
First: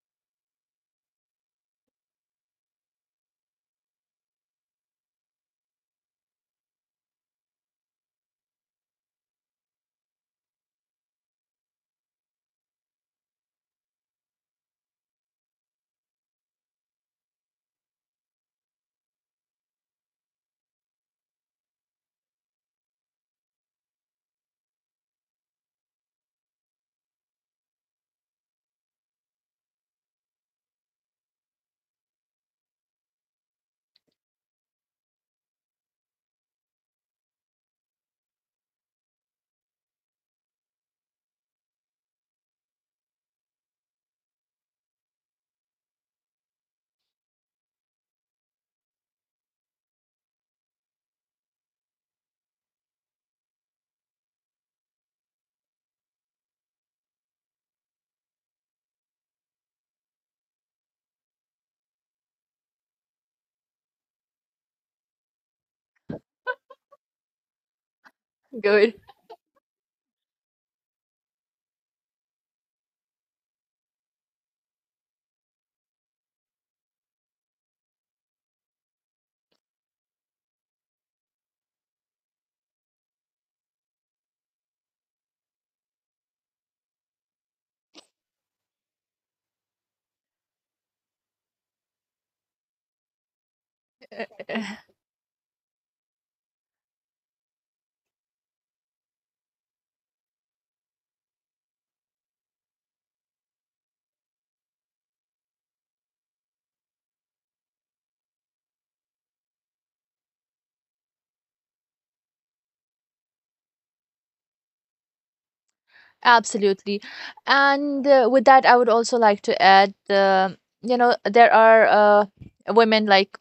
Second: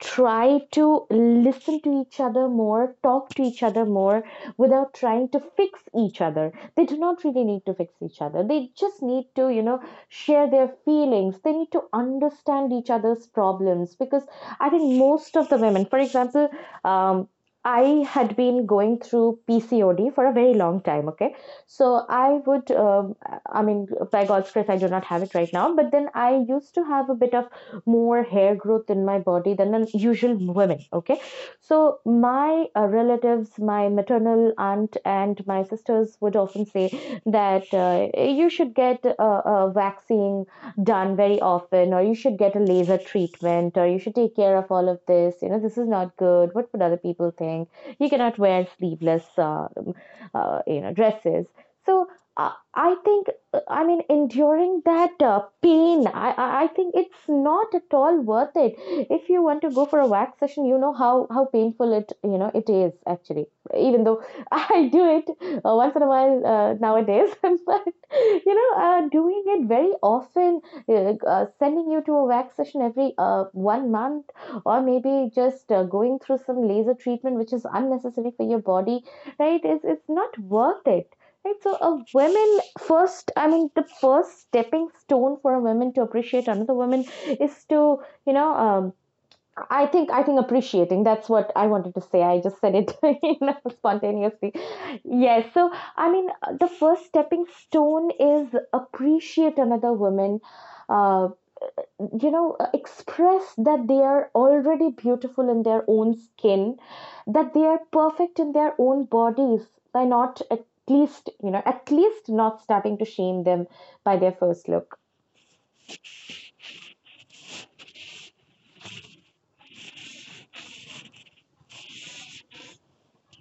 Speaker 2: try to listen to each other more, talk to each other more, without trying to fix each other. They do not really need to fix each other, they just need to, you know, share their feelings. They need to understand each other's problems, because I think most of the women, for example, um, I had been going through PCOD for a very long time. Okay, so I would, I mean, by God's grace, I do not have it right now. But then I used to have a bit of more hair growth in my body than an usual women. Okay, so my relatives, my maternal aunt, and my sisters would often say that you should get a vaccine done very often, or you should get a laser treatment, or you should take care of all of this. You know, this is not good. What would other people think? You cannot wear sleeveless, you know, dresses. So I think, I mean, enduring that pain, I think it's not at all worth it. If you want to go for a wax session, you know how painful it, you know, it is actually. Even though <laughs> I do it once in a while nowadays, <laughs> but you know,
Speaker 1: Good.
Speaker 2: doing it very often, sending you to a wax session every 1 month, or maybe just going through some laser treatment which is unnecessary for your body, right? It's not worth it. Right, so a woman first, I mean, the first stepping stone for a woman to appreciate another woman is to, you know, I think, appreciating. That's what I wanted to say. I just said it, <laughs> you know, spontaneously.
Speaker 1: <laughs>
Speaker 2: Yes. So, I mean, the first stepping stone is appreciate another woman, uh, you know, express that they are already beautiful in their own skin, that they are perfect in their own bodies, by not at least, you know, at least not starting to shame them by their first look.
Speaker 1: Absolutely. And with that, I would also like to add, um, you know, there are women, like,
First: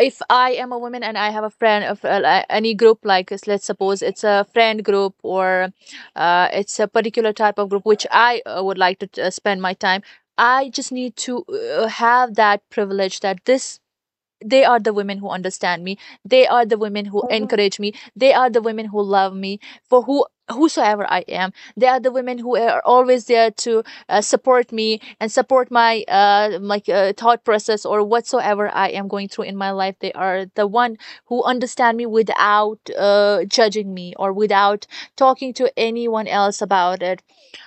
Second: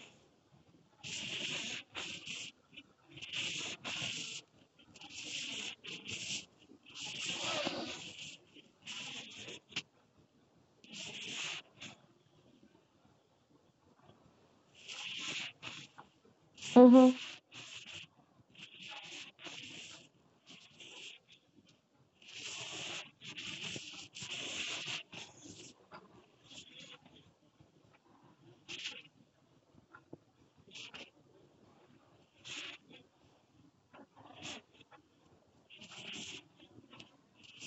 Speaker 1: if I am a woman and I have a friend of any group, like, let's suppose it's a friend group, or it's a particular type of group which I would like to spend my time, I just need to have that privilege, that this, they are the women who understand me, they are the women
Speaker 2: Mm-hmm.
Speaker 1: who encourage me, they are the women who love me for who, whosoever I am, they are the women who are always there to support me and support my thought process, or whatsoever I am going through in my life. They are the one who understand me without judging me, or without talking to anyone else about it.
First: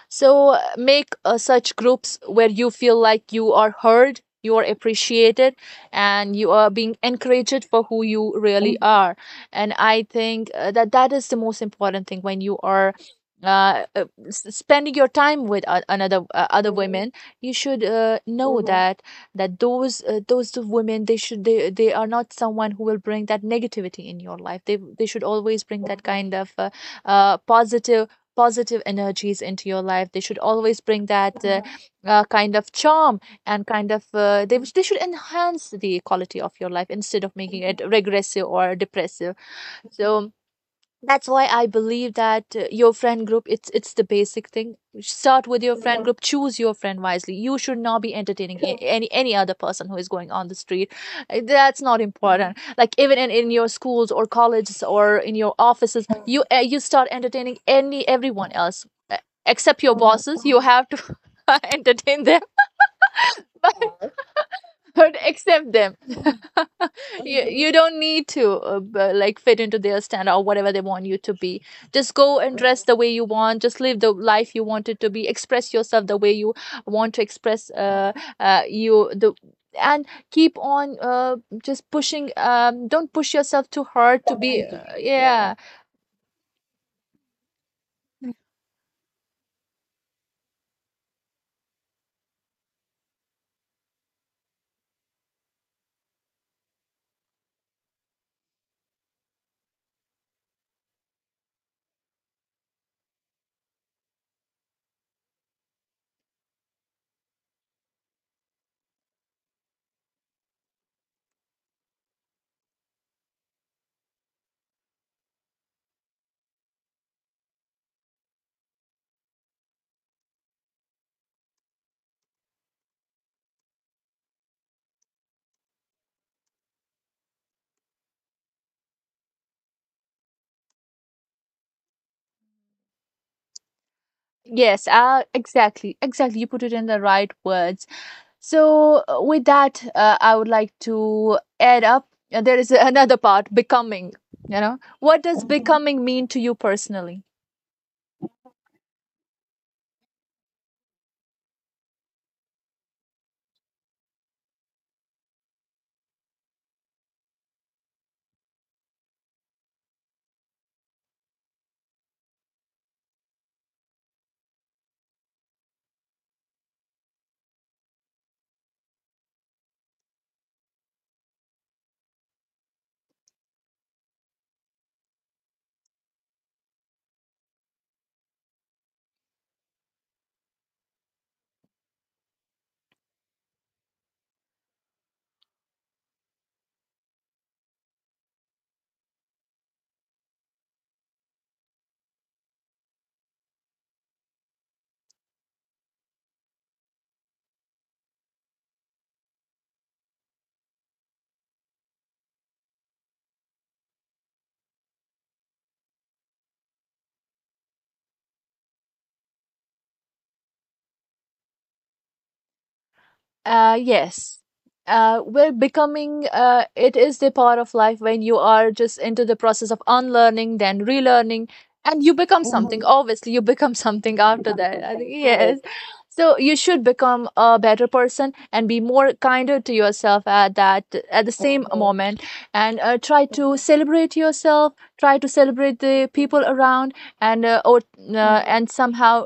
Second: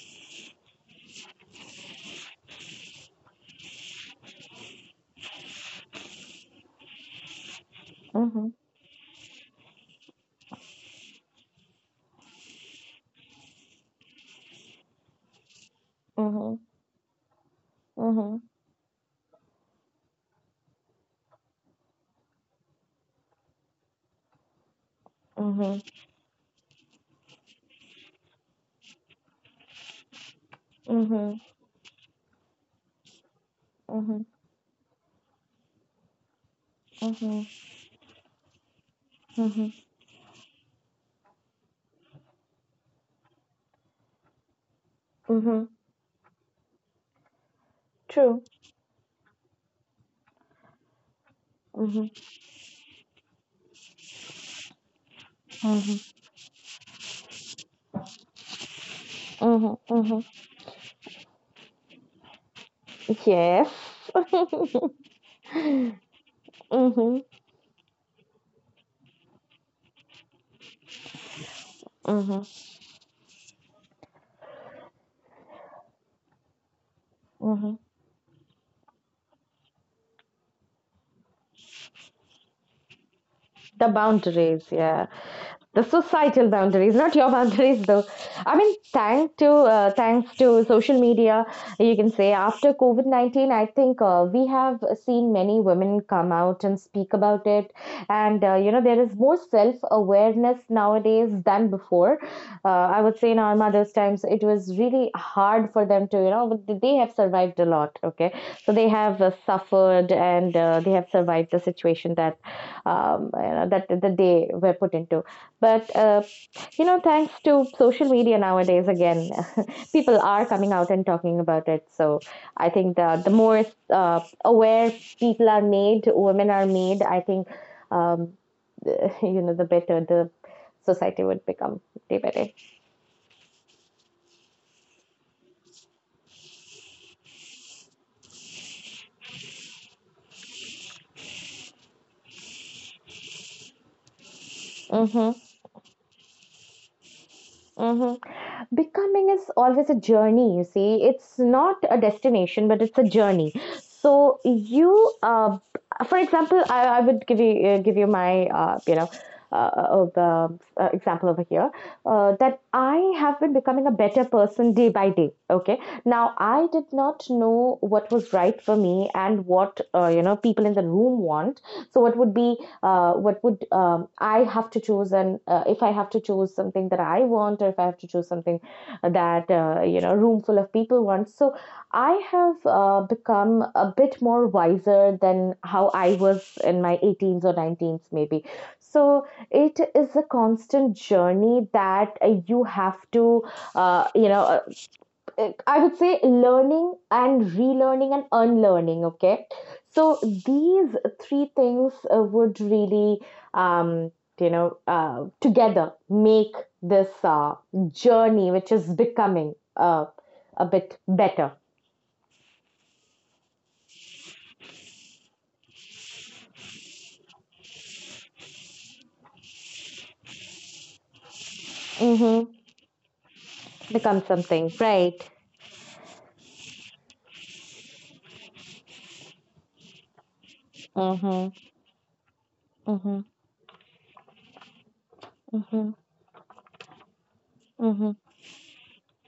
Speaker 1: So make such groups where you feel like you are heard, you are appreciated, and you are being encouraged for who you
Speaker 2: Mm-hmm.
Speaker 1: really are. And I think that is the most important thing when you are. Spending your time with another
Speaker 2: Mm-hmm.
Speaker 1: other women, you should
Speaker 2: Mm-hmm.
Speaker 1: know Mhm. that those two women, they should, they are not someone who will bring that negativity in your life. They should always
Speaker 2: Mm-hmm.
Speaker 1: bring that kind of positive, positive energies into your life. They should always bring
Speaker 2: Mm-hmm.
Speaker 1: that kind of charm, and kind of
Speaker 2: Mm-hmm.
Speaker 1: they should enhance the quality of your life instead of
Speaker 2: Mm-hmm.
Speaker 1: making it regressive or depressive.
Speaker 2: Mm-hmm.
Speaker 1: So that's why I believe that your friend group, it's the basic thing. Start with
Speaker 2: Mm-hmm.
Speaker 1: your friend group, choose your friend wisely. You should not be
Speaker 2: True.
Speaker 1: entertaining any other person who is going on the street. That's not
Speaker 2: Mm-hmm.
Speaker 1: important. Like, even in your schools or colleges, or in your offices,
Speaker 2: Mm-hmm.
Speaker 1: you you start entertaining any, everyone else, uh,
Speaker 2: Mm-hmm.
Speaker 1: except your
Speaker 2: Mm-hmm.
Speaker 1: bosses. You have to <laughs> entertain them,
Speaker 2: Yes.
Speaker 1: but
Speaker 2: <laughs>
Speaker 1: accept
Speaker 2: Mm-hmm.
Speaker 1: them.
Speaker 2: Mm-hmm.
Speaker 1: <laughs> You don't need to like fit into their standard or whatever they want you to be. Just go
Speaker 2: Mm-hmm.
Speaker 1: and dress the way you want. Just live the life you want it to be. Express yourself the way you want to express. You the and Keep on just pushing. Don't push yourself too
Speaker 2: The
Speaker 1: hard to be
Speaker 2: boundaries, yeah.
Speaker 1: yeah.
Speaker 2: The societal boundaries, not your <laughs> boundaries, though. I mean, thanks to thanks to social media, you can say after COVID 19, I think we have seen many women come out and speak about it, and you know, there is more self awareness nowadays than before. I would say in our mothers' times, it was really hard for them to, you know, but they have survived a lot. Okay, so they have suffered and they have survived the situation that, you know, that they were put into. But you know, thanks to social media nowadays, again, <laughs> people are coming out and talking about it. So I think the more aware people are made, women are made. I think, um, <laughs> you know, the better the society would become day by day.
Speaker 1: Yes, exactly, you put it in the right words. So, with that, I would like to add up. There is <laughs> another part becoming. You know, what
Speaker 2: Mm-hmm.
Speaker 1: does becoming mean to you personally?
Speaker 2: Mm-hmm. Becoming is always a journey, you see. It's not a destination, but it's a journey. So you, uh, for example, I would give you my, uh, uh, example over here, that I have been becoming a better person day by day. Okay, now I did not know what was right for me and what, you know, people in the room want. So what would be, what would, I have to choose, and if I have to choose something that I want, or if I have to choose something that, you know, room full of people wants. So I have become a bit more wiser than how I was in my 18s or 19s maybe. So it is a constant journey that you have to, uh, you know uh, I would say, learning and relearning and unlearning. Okay, so these three things would really, um, you know, together make this journey, which is becoming a bit better.
Speaker 1: Yes. We're becoming, it is the part of life when you are just into the process of unlearning, then relearning, and you
Speaker 2: Hmm.
Speaker 1: become something. Obviously, you become <laughs> something
Speaker 2: Become
Speaker 1: after
Speaker 2: something,
Speaker 1: that. I think, <laughs>
Speaker 2: right.
Speaker 1: yes. So you should become a better person and be more kinder to yourself at the
Speaker 2: Mm-hmm.
Speaker 1: same moment, and
Speaker 2: Mm-hmm.
Speaker 1: try to celebrate yourself. Try to celebrate
Speaker 2: Mm-hmm.
Speaker 1: the people around, and uh, or,
Speaker 2: Mm-hmm.
Speaker 1: and somehow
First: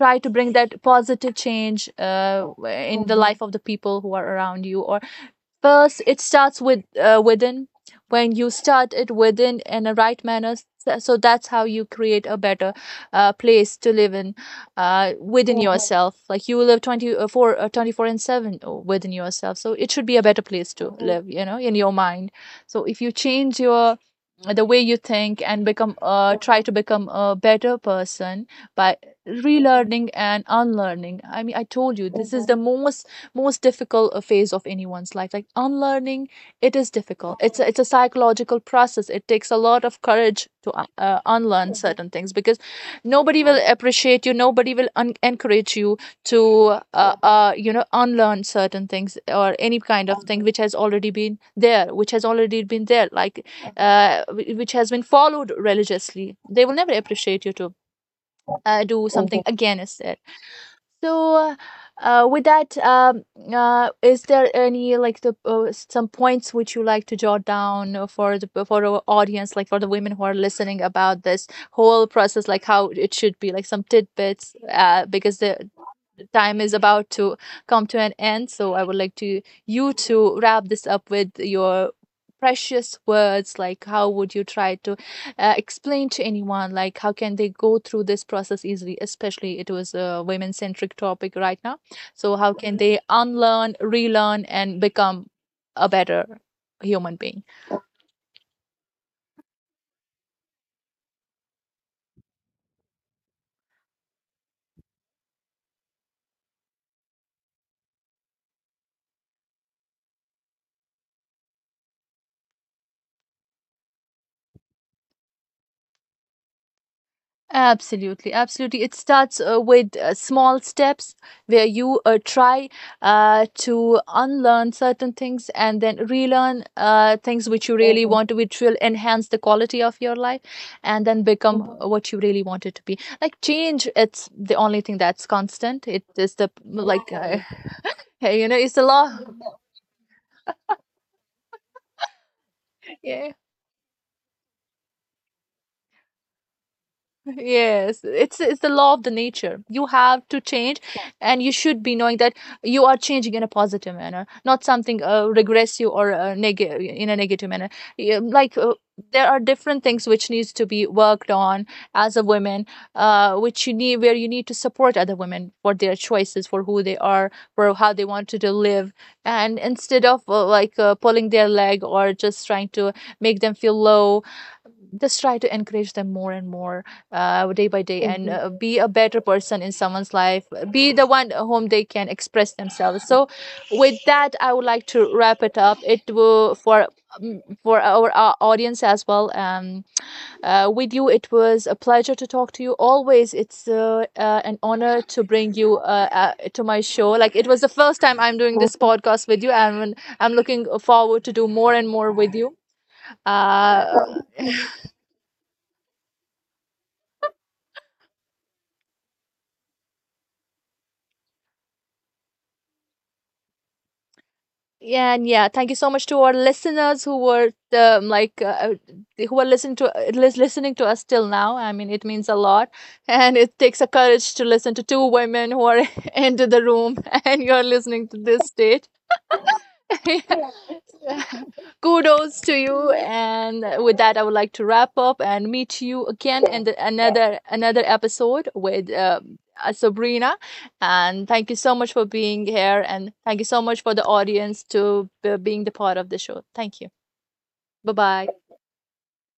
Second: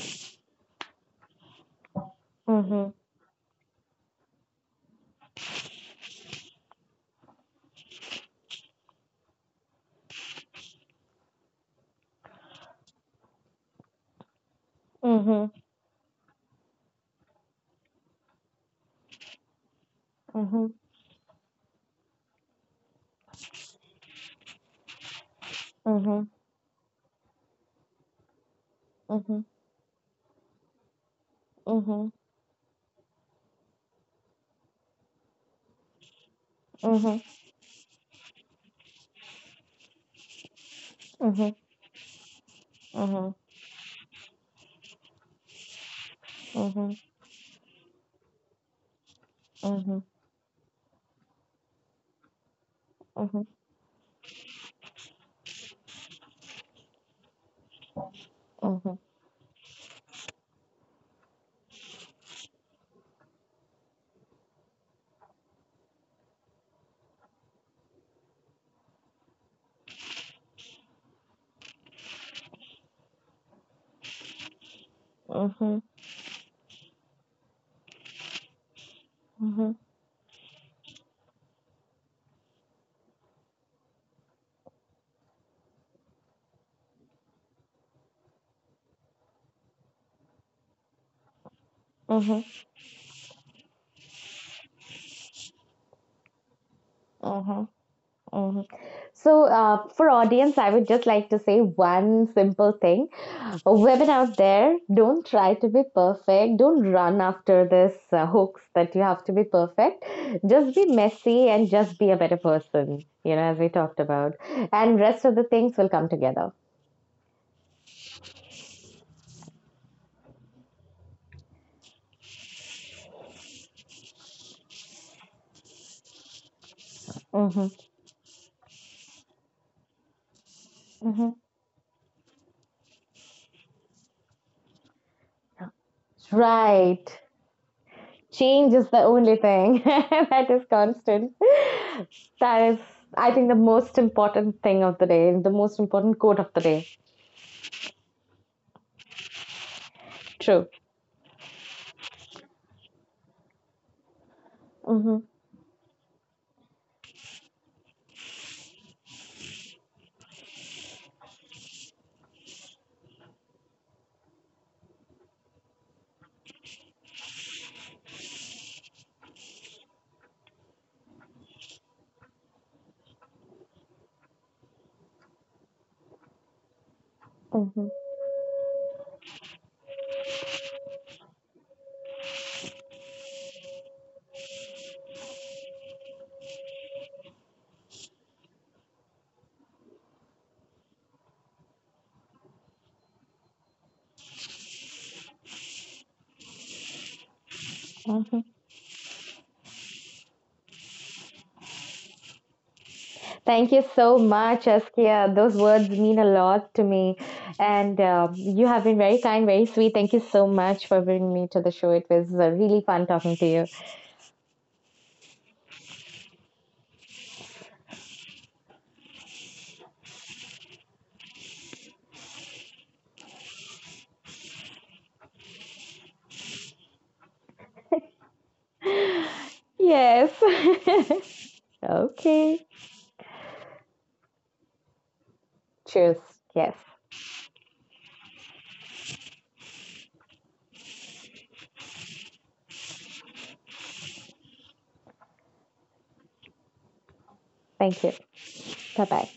Speaker 1: try to bring that positive change
Speaker 2: Mm-hmm.
Speaker 1: in the life of the people who are around you or First, it starts with within. When you start it within in a right manner, so that's how you create a better place to live in, within
Speaker 2: Mm-hmm.
Speaker 1: yourself. Like you live 24, four 24/7, within yourself. So it should be a better
Speaker 2: Mm-hmm.
Speaker 1: place to live, in your mind. So if you change your the way you think, and become
Speaker 2: Mm-hmm.
Speaker 1: try to become a better person by
Speaker 2: Mm-hmm.
Speaker 1: relearning and unlearning. I mean, I
Speaker 2: Mm-hmm.
Speaker 1: told you
Speaker 2: Mm-hmm.
Speaker 1: this is the most difficult phase of anyone's life, like unlearning. It is
Speaker 2: Mm-hmm.
Speaker 1: difficult. It's a psychological process. It takes a lot of courage to
Speaker 2: Mm-hmm.
Speaker 1: unlearn certain things, because
Speaker 2: Mm-hmm.
Speaker 1: nobody will appreciate you, nobody will encourage you to
Speaker 2: Mm-hmm.
Speaker 1: unlearn certain things, or any kind of thing which has already been there,
Speaker 2: Mm-hmm.
Speaker 1: like which has been followed religiously. They will never appreciate you to
Speaker 2: Mm-hmm.
Speaker 1: do something again, is there. So, with that, is there any, like, the some points which you like to jot down for the for our audience, like for the women who are listening about this whole process, like how it should be, like some tidbits, because
Speaker 2: Mm-hmm,
Speaker 1: the
Speaker 2: mm-hmm,
Speaker 1: time is about to come to an end. So I would like to you to wrap this up with your precious words, like how would you try to explain to anyone, like how can they go through this process easily, especially it was a women centric topic right now. So how
Speaker 2: mm-hmm,
Speaker 1: can they unlearn, relearn and become a better human being?
Speaker 2: mm-hmm, mm-hmm. So, for audience, I would just like to say one simple thing. Women out there, don't try to be perfect. Don't run after this hoax that you have to be perfect. Just be messy and just be a better person, you know, as we talked about. And rest of the things will come together.
Speaker 1: Absolutely, absolutely. It starts with small steps where you try to unlearn certain things, and then relearn things
Speaker 2: Mm-hmm,
Speaker 1: which you really want, which will enhance the quality of your life, and then
Speaker 2: mm-hmm.
Speaker 1: become what you really want it to be. Like change, it's the only thing that's constant. It is the like
Speaker 2: Right.
Speaker 1: Hey, you know, it's
Speaker 2: Change
Speaker 1: the
Speaker 2: is the
Speaker 1: law.
Speaker 2: only thing <laughs> that is constant. That is,
Speaker 1: <laughs> Yeah.
Speaker 2: I think, the most important thing of the day, the most important quote of the day.
Speaker 1: Yes, it's the law of the nature. You have to
Speaker 2: True.
Speaker 1: change, and you should be knowing that you are changing in a positive manner, not something
Speaker 2: Hmm.
Speaker 1: regressive or negative, in a negative manner. Yeah, like there are different things which needs to be worked on as a woman, which you need where you need to support other women for their choices, for who they are, for how they wanted to live, and instead of like pulling their leg or just trying to make them feel low, just try to encourage them more and more day by
Speaker 2: Hmm.
Speaker 1: day, and be a better person in someone's life. Be the one whom they can express themselves. So with that, I would like to wrap it up. It will for mm, For our audience as well. With you, it was a pleasure to talk to you. Always it's an honor to bring you to my show. Like it was the first time I'm
Speaker 2: Hmm.
Speaker 1: doing this podcast with you, and I'm looking forward to do more and more with you
Speaker 2: Thank
Speaker 1: uh,
Speaker 2: you so much, Askia. Those words mean a lot to me. And you have been very kind, very sweet. Thank you so much for bringing me to the show. It was really fun talking to you.
Speaker 1: Yeah, and yeah, thank you so much to our listeners who were, um, like uh, who are listening to listening to us till now. I mean, it means a lot, <laughs> and it takes a courage to listen to two women who are <laughs> into the room, <laughs> and you are listening to this stage.
Speaker 2: <laughs> Yes.
Speaker 1: <laughs>
Speaker 2: <laughs>
Speaker 1: Kudos to
Speaker 2: Okay.
Speaker 1: you. And with that, I would like to wrap up and meet you
Speaker 2: Cheers.
Speaker 1: again in
Speaker 2: Yes.
Speaker 1: another episode with Sabrina. And thank you so much for being here. And thank you so much for the audience to being the part of the show. Thank you. Bye
Speaker 2: Thank you.
Speaker 1: bye.
Speaker 2: Bye bye.